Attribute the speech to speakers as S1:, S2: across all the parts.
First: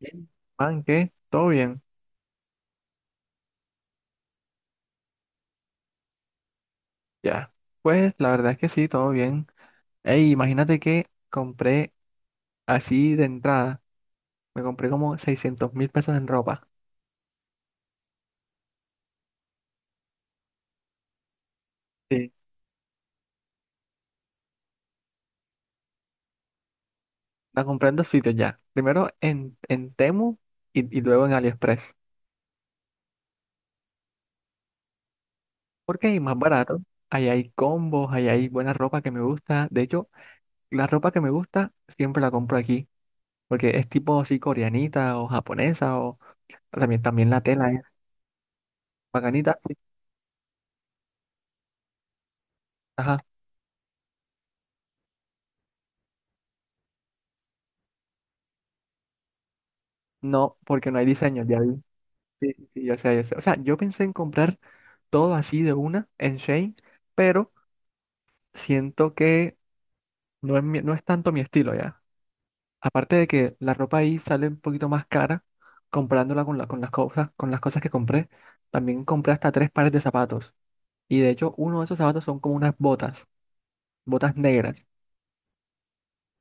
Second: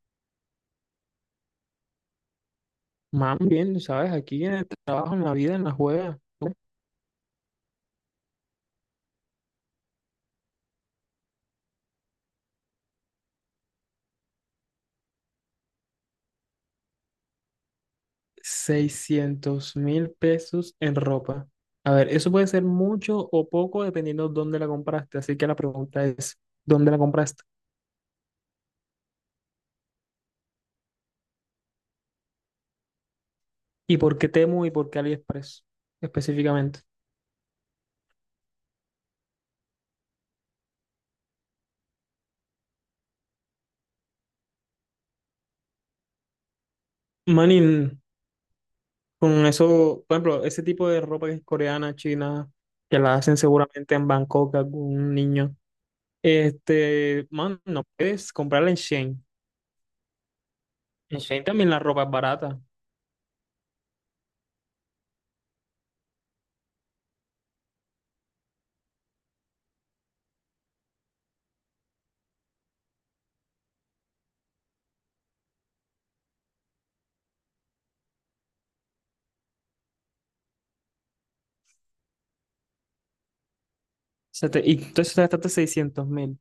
S1: Bien. Man, ¿qué? ¿Todo bien?
S2: Más bien, ¿sabes? Aquí en el trabajo, en la vida, en la juega,
S1: Ya. Pues la verdad es que sí, todo bien. Ey, imagínate que compré así de entrada, me compré como 600.000 pesos en ropa.
S2: 600.000 pesos en ropa. A ver,
S1: Sí.
S2: eso puede ser mucho o poco dependiendo dónde la compraste. Así que la pregunta es, ¿dónde la compraste?
S1: La compré en dos sitios ya. Primero en Temu y luego en AliExpress.
S2: ¿Y por qué Temu y por qué AliExpress
S1: Porque es más
S2: específicamente?
S1: barato. Ahí hay combos, ahí hay buena ropa que me gusta. De hecho, la ropa que me gusta siempre la compro aquí. Porque es tipo así coreanita o japonesa o también, también la
S2: Manin,
S1: tela es
S2: con
S1: bacanita.
S2: eso, por ejemplo, ese tipo de ropa que es coreana, china, que la
S1: Ajá.
S2: hacen seguramente en Bangkok algún niño. Este, man, no puedes comprarla en Shein.
S1: No, porque no hay
S2: En
S1: diseño,
S2: Shein
S1: ya
S2: también
S1: vi.
S2: la ropa es
S1: Sí,
S2: barata.
S1: sí, sí, yo sé, yo sé. O sea, yo pensé en comprar todo así de una en Shane, pero siento que no es tanto mi estilo ya. Aparte de que la ropa ahí sale un poquito más cara comprándola con las cosas que compré. También compré hasta tres pares de zapatos. Y de hecho, uno de esos zapatos son como unas botas, botas
S2: Y
S1: negras.
S2: entonces te gastaste 600.000. O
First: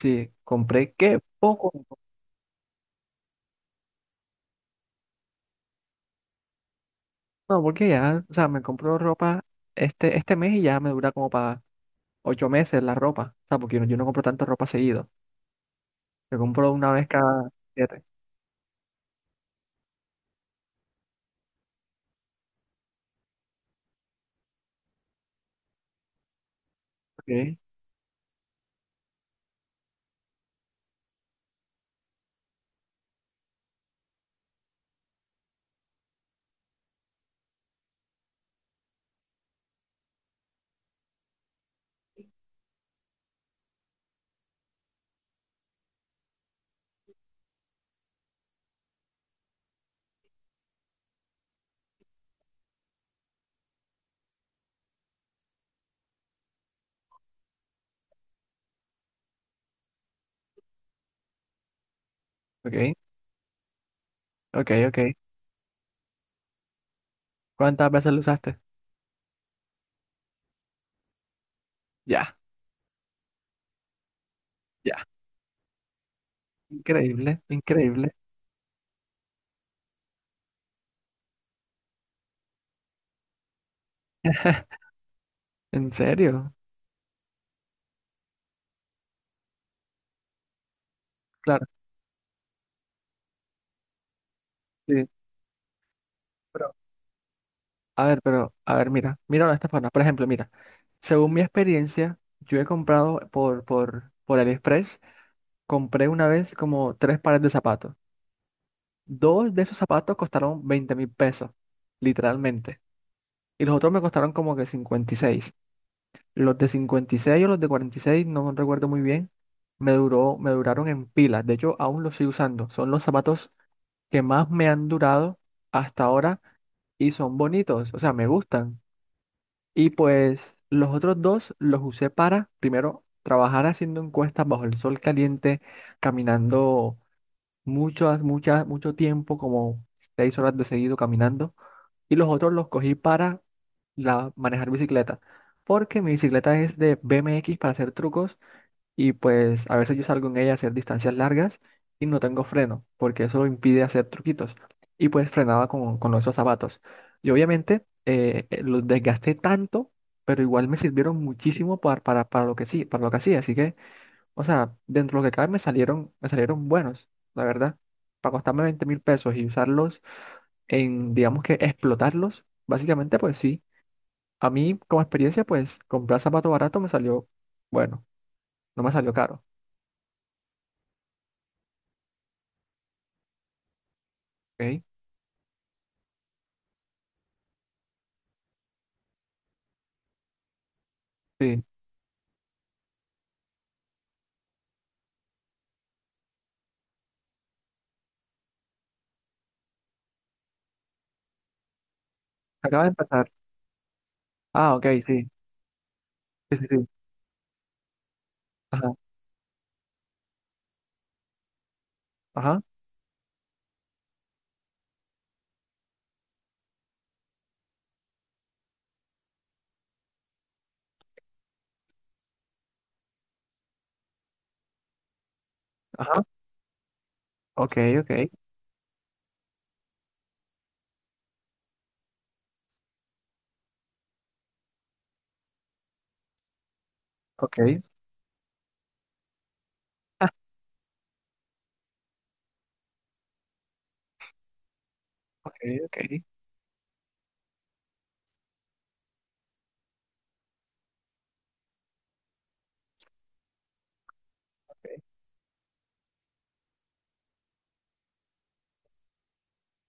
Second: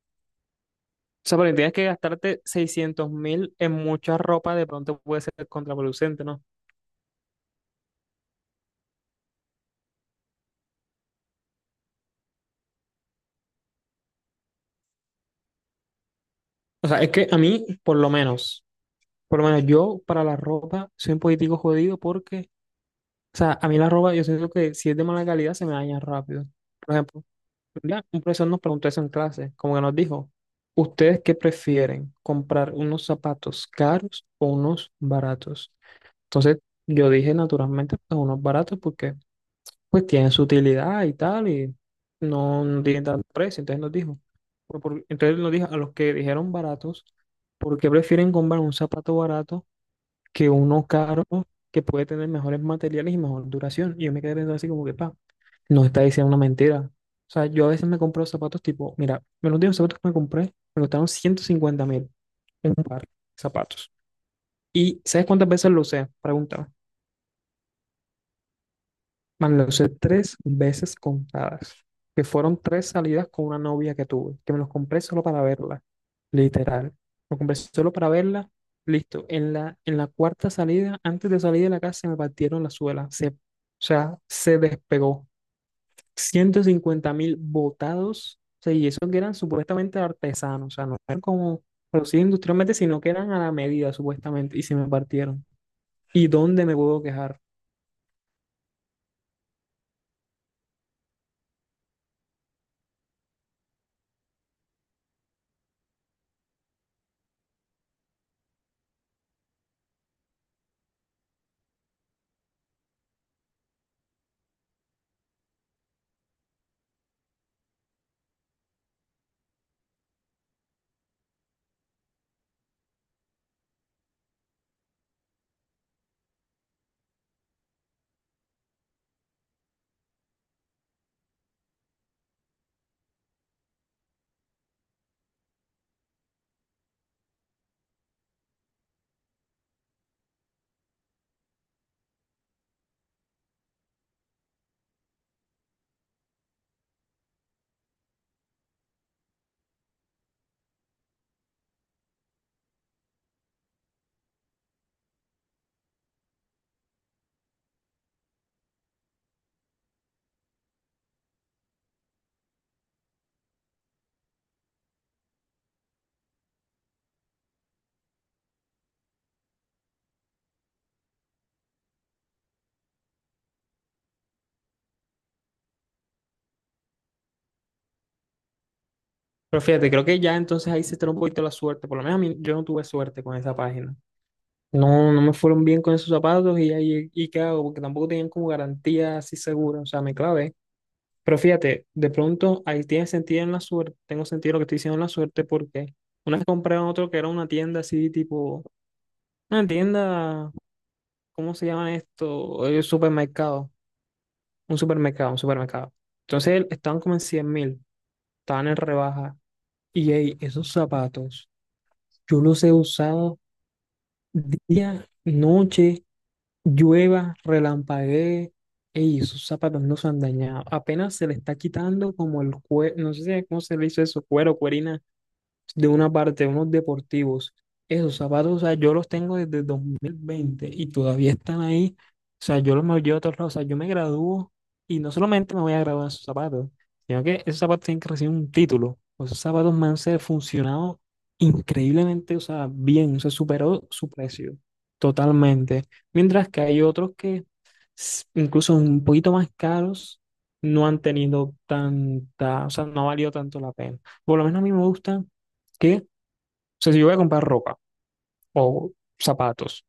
S1: Sí, compré qué
S2: sea, pero
S1: poco.
S2: tienes que gastarte 600.000 en mucha ropa, de pronto puede ser contraproducente, ¿no?
S1: No, porque ya, o sea, me compro ropa este mes y ya me dura como para 8 meses la ropa. O sea, porque yo no compro tanta ropa seguido. Yo compro
S2: O
S1: una
S2: sea,
S1: vez
S2: es que a
S1: cada
S2: mí,
S1: siete.
S2: por lo menos yo para la ropa soy un político jodido porque, o sea, a mí la ropa, yo siento que si es de mala calidad se me daña rápido. Por ejemplo,
S1: Ok,
S2: ¿verdad? Un profesor nos preguntó eso en clase, como que nos dijo, ¿ustedes qué prefieren? ¿Comprar unos zapatos caros o unos baratos? Entonces, yo dije naturalmente, pues unos baratos porque pues tiene su utilidad y tal, y no, no tiene tanto precio. Entonces nos dijo, entonces nos dijo a los que dijeron baratos, ¿por qué prefieren comprar un zapato barato que uno caro que puede tener mejores materiales y mejor duración? Y yo me quedé pensando así como que, pa, nos está diciendo una mentira. O sea, yo a veces me compro zapatos tipo, mira, me los últimos zapatos que me compré me costaron 150.000, un
S1: ok,
S2: par de zapatos.
S1: ok, ok.
S2: ¿Y sabes cuántas veces lo usé? Preguntaba.
S1: ¿Cuántas veces lo usaste?
S2: Man, lo usé tres veces contadas, que
S1: Ya,
S2: fueron tres salidas con una novia que tuve, que me los compré
S1: ya.
S2: solo para verla, literal. Lo
S1: Increíble,
S2: compré solo para
S1: increíble.
S2: verla, listo. En la cuarta salida, antes de salir de la casa, se me partieron la suela, o sea, se despegó.
S1: ¿En serio?
S2: 150.000 botados, o sea, y esos que eran supuestamente artesanos, o sea, no eran como
S1: Claro,
S2: producidos industrialmente, sino que eran a la medida, supuestamente, y se me
S1: sí.
S2: partieron. ¿Y dónde
S1: Pero,
S2: me puedo quejar?
S1: pero, a ver, mira, míralo de esta forma. Por ejemplo, mira, según mi experiencia, yo he comprado por AliExpress, compré una vez como tres pares de zapatos. Dos de esos zapatos costaron 20 mil pesos, literalmente. Y los otros me costaron como que 56. Los de 56 o los de 46 no recuerdo muy bien, me duraron en pilas. De hecho, aún los sigo usando. Son los zapatos que más me han durado hasta ahora y son bonitos, o sea, me gustan. Y pues los otros dos los usé para, primero, trabajar haciendo encuestas bajo el sol caliente, caminando mucho tiempo, como 6 horas de seguido caminando. Y los otros los cogí para la, manejar bicicleta, porque mi bicicleta es de BMX para hacer trucos y pues a veces yo salgo en ella a hacer distancias largas y no tengo freno, porque eso impide hacer truquitos. Y pues frenaba con esos zapatos. Y obviamente los desgasté tanto, pero igual me sirvieron muchísimo para lo que sí, para lo que hacía. Así que, o sea, dentro de lo que cabe me salieron buenos, la verdad. Para costarme 20.000 pesos y usarlos en, digamos que explotarlos, básicamente pues sí. A mí, como experiencia, pues comprar zapato barato me salió, bueno, no me salió caro,
S2: Pero fíjate, creo que ya entonces ahí se está un poquito la suerte. Por lo menos a mí, yo no tuve suerte con esa página.
S1: ¿ok?
S2: No, no me fueron bien con esos zapatos y ahí, ¿y qué hago? Porque tampoco tenían como garantía así segura. O sea, me clavé. Pero
S1: Sí,
S2: fíjate, de pronto ahí tiene sentido en la suerte. Tengo sentido lo que estoy diciendo en la suerte porque una vez compré en otro que era una tienda así tipo, una tienda, ¿cómo se llama esto?
S1: acaba de empezar.
S2: Supermercado.
S1: Ah,
S2: Un
S1: ok, sí,
S2: supermercado, un supermercado.
S1: sí, sí,
S2: Entonces
S1: sí.
S2: estaban como en 100.000, estaban en
S1: Ajá,
S2: rebaja. Y ey, esos zapatos. Yo
S1: ajá,
S2: los he usado día, noche, llueva, relampaguee. Ey, esos zapatos no se han dañado. Apenas se le está quitando como el cuero, no sé cómo se le hizo eso, cuero, cuerina de una
S1: ajá,
S2: parte, unos deportivos.
S1: ok, ok,
S2: Esos zapatos, o sea, yo los tengo desde 2020 y todavía están ahí. O sea, yo los me los llevo a todos lados. O sea, yo me gradúo y no solamente me voy a graduar en esos zapatos, sino que
S1: ok,
S2: esos zapatos tienen que recibir un título. O esos zapatos me han
S1: ah,
S2: funcionado increíblemente, o sea, bien, o sea, superó su precio
S1: ok,
S2: totalmente.
S1: ok,
S2: Mientras que hay otros que, incluso un poquito más caros, no han tenido tanta, o sea, no ha valido tanto la pena. Por lo menos a mí me
S1: ok,
S2: gusta que, o sea, si yo voy a comprar ropa o zapatos,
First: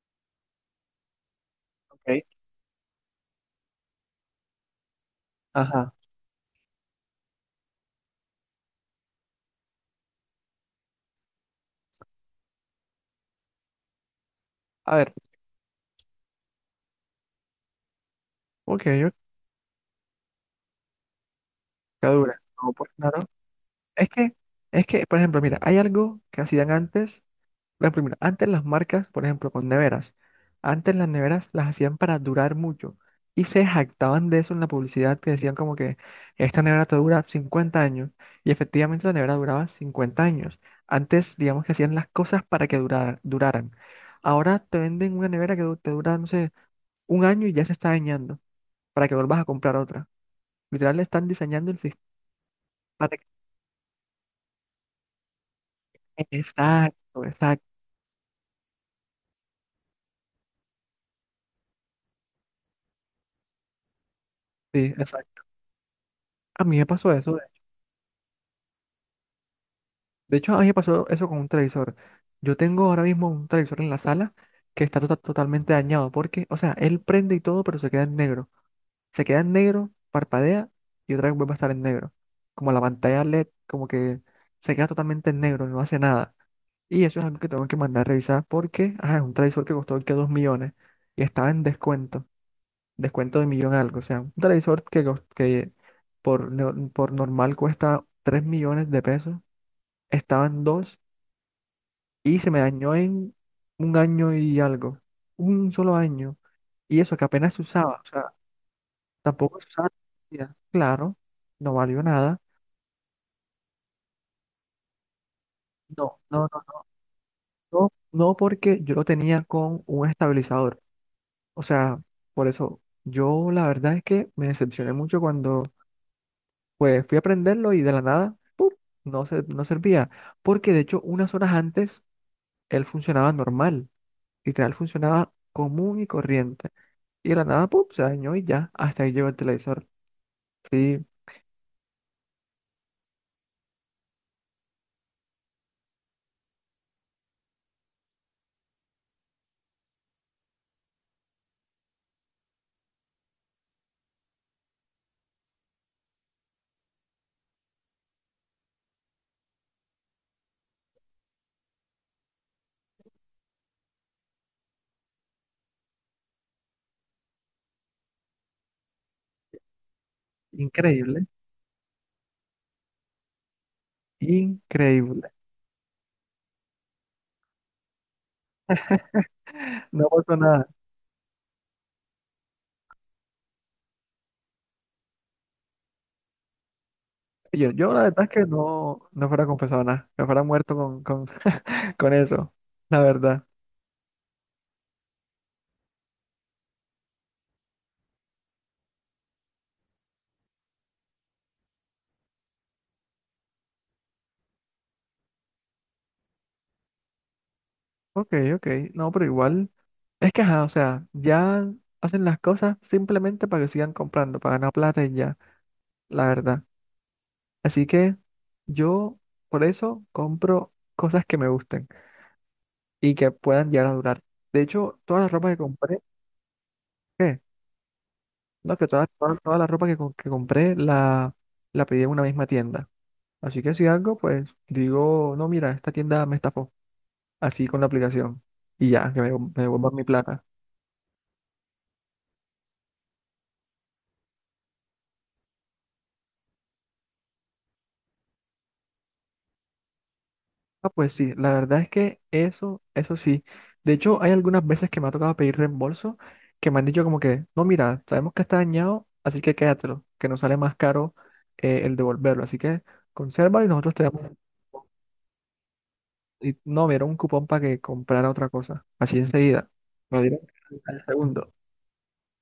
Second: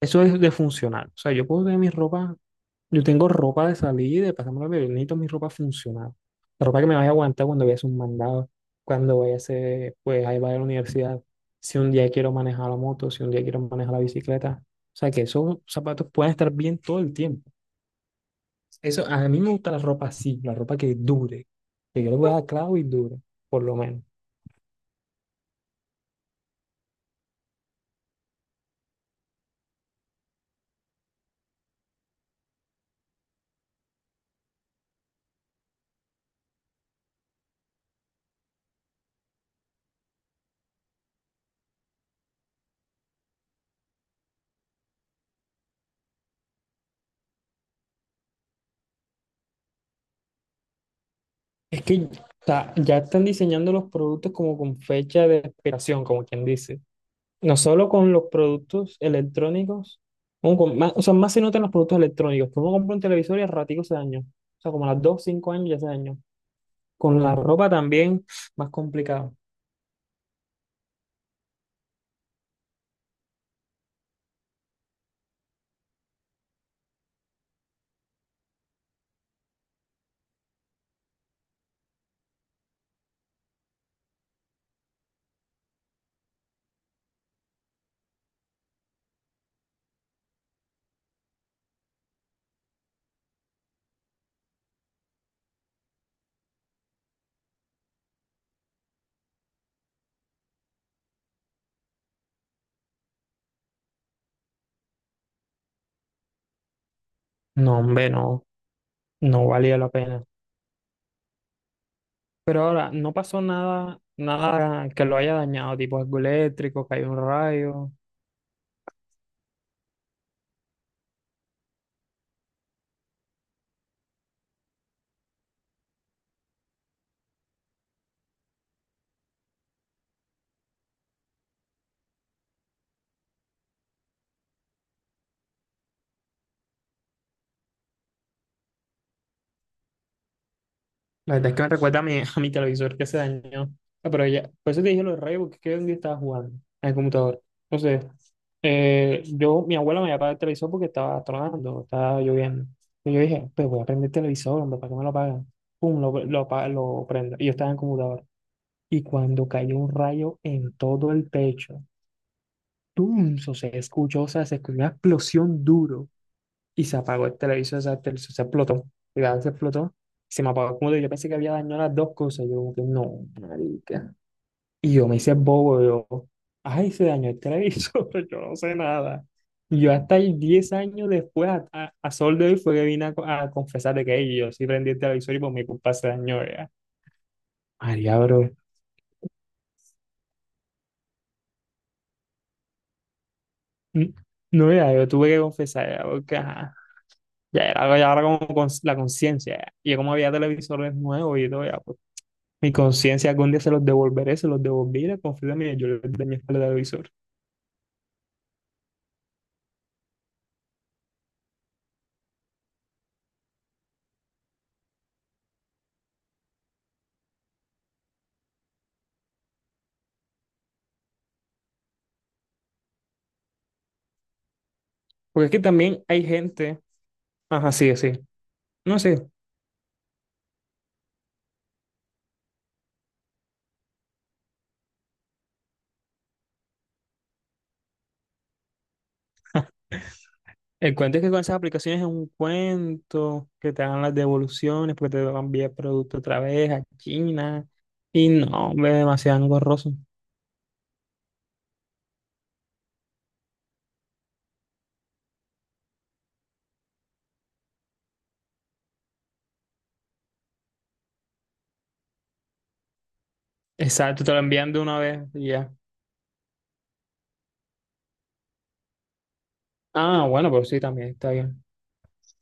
S2: eso es de funcional. O sea, yo puedo tener mi
S1: ok,
S2: ropa, yo tengo ropa de salir, de pasarme la vida, yo necesito mi ropa
S1: ajá.
S2: funcional. La ropa que me vaya a aguantar cuando vaya a hacer un mandado, cuando vaya a hacer, pues, ahí vaya a la universidad, si un día quiero manejar la moto, si un día quiero manejar la bicicleta. O
S1: A
S2: sea,
S1: ver,
S2: que esos zapatos puedan estar bien todo el tiempo.
S1: ok,
S2: Eso,
S1: ok,
S2: a mí me gusta la ropa así, la ropa que dure, que yo le voy a
S1: dura.
S2: dar
S1: No,
S2: clavo y
S1: pues
S2: dure,
S1: claro.
S2: por lo menos.
S1: Es que, es que, por ejemplo, mira, hay algo que hacían antes. La primera, antes las marcas, por ejemplo, con neveras, antes las neveras las hacían para durar mucho y se jactaban de eso en la publicidad que decían como que esta nevera te dura 50 años y efectivamente la nevera duraba 50 años. Antes, digamos que hacían las cosas para que duraran. Ahora te venden una nevera que te dura, no sé, un año y ya se está dañando para que vuelvas a comprar otra. Literal, le están diseñando el
S2: Es
S1: sistema
S2: que ya
S1: para
S2: están
S1: que...
S2: diseñando los productos como con fecha de expiración, como quien dice.
S1: Exacto,
S2: No
S1: exacto,
S2: solo con los productos electrónicos, como con o sea, más se notan los productos electrónicos. Tú uno compra un televisor y al ratico se dañó. O sea, como
S1: sí,
S2: a las 2,
S1: exacto.
S2: 5 años ya se dañó.
S1: A mí me pasó
S2: Con la
S1: eso.
S2: ropa también, más complicado.
S1: De hecho, a mí me pasó eso con un televisor. Yo tengo ahora mismo un televisor en la sala que está totalmente dañado porque, o sea, él prende y todo, pero se queda en negro. Se queda en negro, parpadea y otra vez vuelve a estar en negro. Como la pantalla LED, como que se queda totalmente en negro, no hace nada. Y eso es algo que tengo que mandar a revisar porque, ah, es un televisor que costó que 2 millones y estaba en descuento, descuento de millón algo. O sea, un televisor que por, no- por normal cuesta 3 millones de pesos, estaban dos y se me dañó en un año y algo. Un solo año. Y eso que apenas se
S2: No,
S1: usaba. O
S2: hombre,
S1: sea,
S2: no, no
S1: tampoco se
S2: valía
S1: usaba
S2: la
S1: todo
S2: pena.
S1: el día. Claro, no valió nada.
S2: Pero ahora, no pasó nada, nada que lo haya dañado, tipo algo
S1: No, no, no,
S2: eléctrico, cayó un
S1: no,
S2: rayo.
S1: no porque yo lo tenía con un estabilizador. O sea, por eso yo la verdad es que me decepcioné mucho cuando pues fui a prenderlo y de la nada, ¡pum! No servía. Porque de hecho unas horas antes él funcionaba normal. Literal funcionaba común y corriente. Y de la nada, ¡pum! Se dañó y ya. Hasta ahí llegó el televisor. Sí,
S2: La verdad es que me recuerda a mi, a mi televisor que se dañó. Ah, pero ya, por eso te dije los rayos, porque es que un día estaba jugando en el computador. Entonces, mi abuela me había apagado el televisor porque estaba tronando, estaba lloviendo. Y yo dije, pues voy a prender el televisor, hombre, ¿para qué me lo apagan? Pum, lo prendo. Y yo estaba en el computador. Y cuando cayó un rayo en todo el pecho, ¡pum! O sea, se escuchó, o sea, se escuchó una explosión duro y se apagó el televisor, o sea, el televisor se explotó, cuidado, se explotó, se me apagó como yo
S1: increíble.
S2: pensé que había dañado las dos cosas, yo como que no, marica. Y yo me
S1: Increíble.
S2: hice bobo, ay, se dañó el televisor, yo no sé nada. Y yo
S1: No
S2: hasta ahí
S1: pasó nada.
S2: 10 años después, a sol de hoy, fue que vine a confesar de que "Ey, yo sí prendí el televisor y por mi culpa se dañó, ya.
S1: Yo la
S2: María,
S1: verdad es que
S2: bro,
S1: no fuera confesado nada. Me fuera muerto con eso. La verdad.
S2: mm, no, ya, yo tuve que confesar, ya, porque, ajá, ya era como la conciencia, ya. Y como había televisores nuevos y todo, ya, mi conciencia algún día se los devolveré, se los devolví, la confío en mí, yo les de mi espalda de visor.
S1: Ok, ok. No, pero igual. Es que, ajá, o sea, ya hacen las cosas simplemente para que sigan comprando, para ganar plata y ya. La verdad. Así que yo, por eso, compro cosas que me gusten y que puedan llegar a durar. De hecho, todas las
S2: Porque
S1: ropas
S2: es
S1: que
S2: que
S1: compré,
S2: también hay gente,
S1: ¿qué?
S2: ajá, sí, sí,
S1: No, que
S2: no
S1: toda,
S2: sé,
S1: toda, toda la ropa que compré la, la pedí en una misma tienda. Así que si algo, pues digo, no, mira, esta tienda me estafó. Así con la aplicación. Y ya, que me devuelvan mi plata.
S2: el cuento es que con esas aplicaciones es un cuento, que te dan las devoluciones, porque te van a enviar producto otra vez a China, y no, hombre, es demasiado engorroso.
S1: Ah, pues sí, la verdad es que eso sí. De hecho, hay algunas veces que me ha tocado pedir reembolso que me han dicho como que, no, mira, sabemos que está dañado, así que quédatelo, que nos sale más caro el devolverlo. Así que consérvalo y nosotros te damos.
S2: Exacto, te lo envían de una vez y ya.
S1: Y no, me dieron un cupón para que comprara otra cosa. Así enseguida. Me lo
S2: Ah,
S1: dieron
S2: bueno, pero sí,
S1: al
S2: también está
S1: segundo.
S2: bien.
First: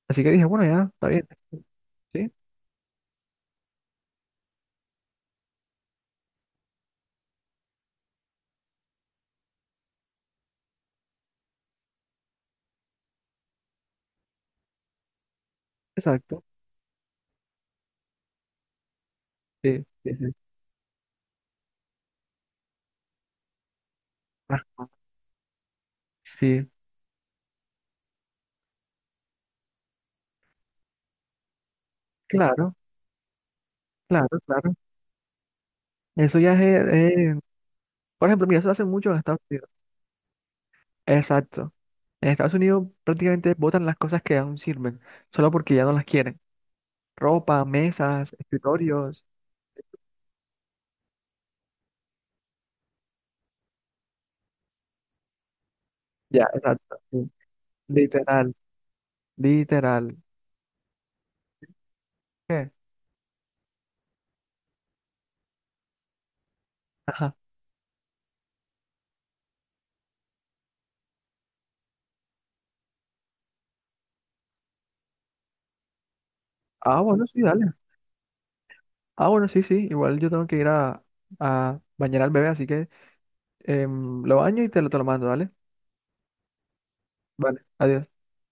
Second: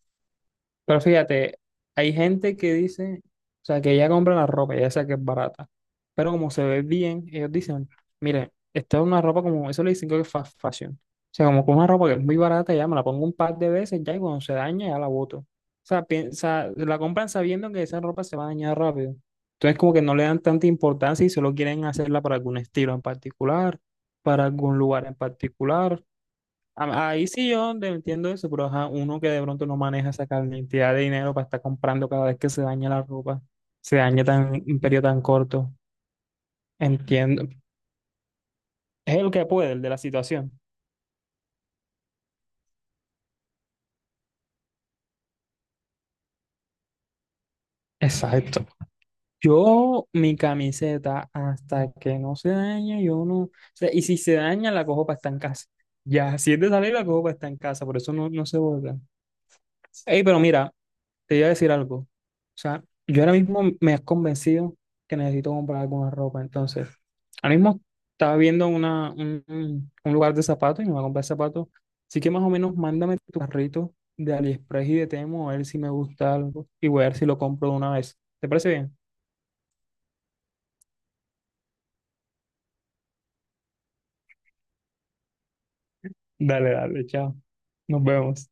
S1: Así que dije, bueno, ya,
S2: Pero
S1: está bien.
S2: fíjate, hay
S1: Sí,
S2: gente que dice, o sea, que ella compra la ropa, ya sea que es barata, pero como se ve bien, ellos dicen, mire, esta es una ropa como, eso le dicen que es fast fashion. O sea, como con una ropa que es muy barata, ya me la pongo un par de veces, ya y cuando se daña, ya la boto. O sea,
S1: exacto.
S2: piensa, la compran sabiendo que esa ropa se va a dañar rápido. Entonces,
S1: Sí,
S2: como que
S1: sí,
S2: no le
S1: sí.
S2: dan tanta importancia y solo quieren hacerla para algún estilo en particular, para algún
S1: Ah,
S2: lugar en particular.
S1: sí,
S2: Ahí sí yo te entiendo eso, pero ajá, uno que de pronto no maneja esa cantidad de dinero para estar comprando cada vez que se
S1: claro,
S2: daña la ropa, se daña
S1: claro,
S2: tan en
S1: claro.
S2: un periodo tan corto.
S1: Eso ya es,
S2: Entiendo.
S1: por ejemplo, mira, eso lo hacen mucho
S2: Es
S1: en
S2: el
S1: Estados
S2: que
S1: Unidos.
S2: puede, el de la situación.
S1: Exacto. En Estados Unidos prácticamente botan las cosas que aún sirven, solo porque ya no las quieren. Ropa, mesas,
S2: Exacto.
S1: escritorios.
S2: Yo, mi camiseta, hasta que no se daña, yo no. O sea, y si se daña, la cojo para estar en casa. Ya,
S1: Ya,
S2: si es de salir,
S1: exacto.
S2: la cojo
S1: Sí.
S2: para estar en casa, por eso no, no
S1: Literal,
S2: se vuelve.
S1: literal.
S2: Ey, pero mira, te iba a decir algo. O
S1: ¿Qué?
S2: sea, yo ahora mismo me has convencido que necesito comprar alguna ropa. Entonces,
S1: Ajá.
S2: ahora mismo estaba viendo un lugar de zapatos y me voy a comprar zapatos. Así que más o menos mándame tu carrito de AliExpress y de Temo a ver si me gusta algo y
S1: Ah,
S2: voy a ver si
S1: bueno,
S2: lo
S1: sí,
S2: compro
S1: dale.
S2: de una vez. ¿Te parece bien?
S1: Ah, bueno, sí, sí, igual yo tengo que ir a bañar al bebé, así que lo baño y te lo mando, ¿vale?
S2: Dale, dale, chao.
S1: Vale,
S2: Nos
S1: adiós.
S2: vemos.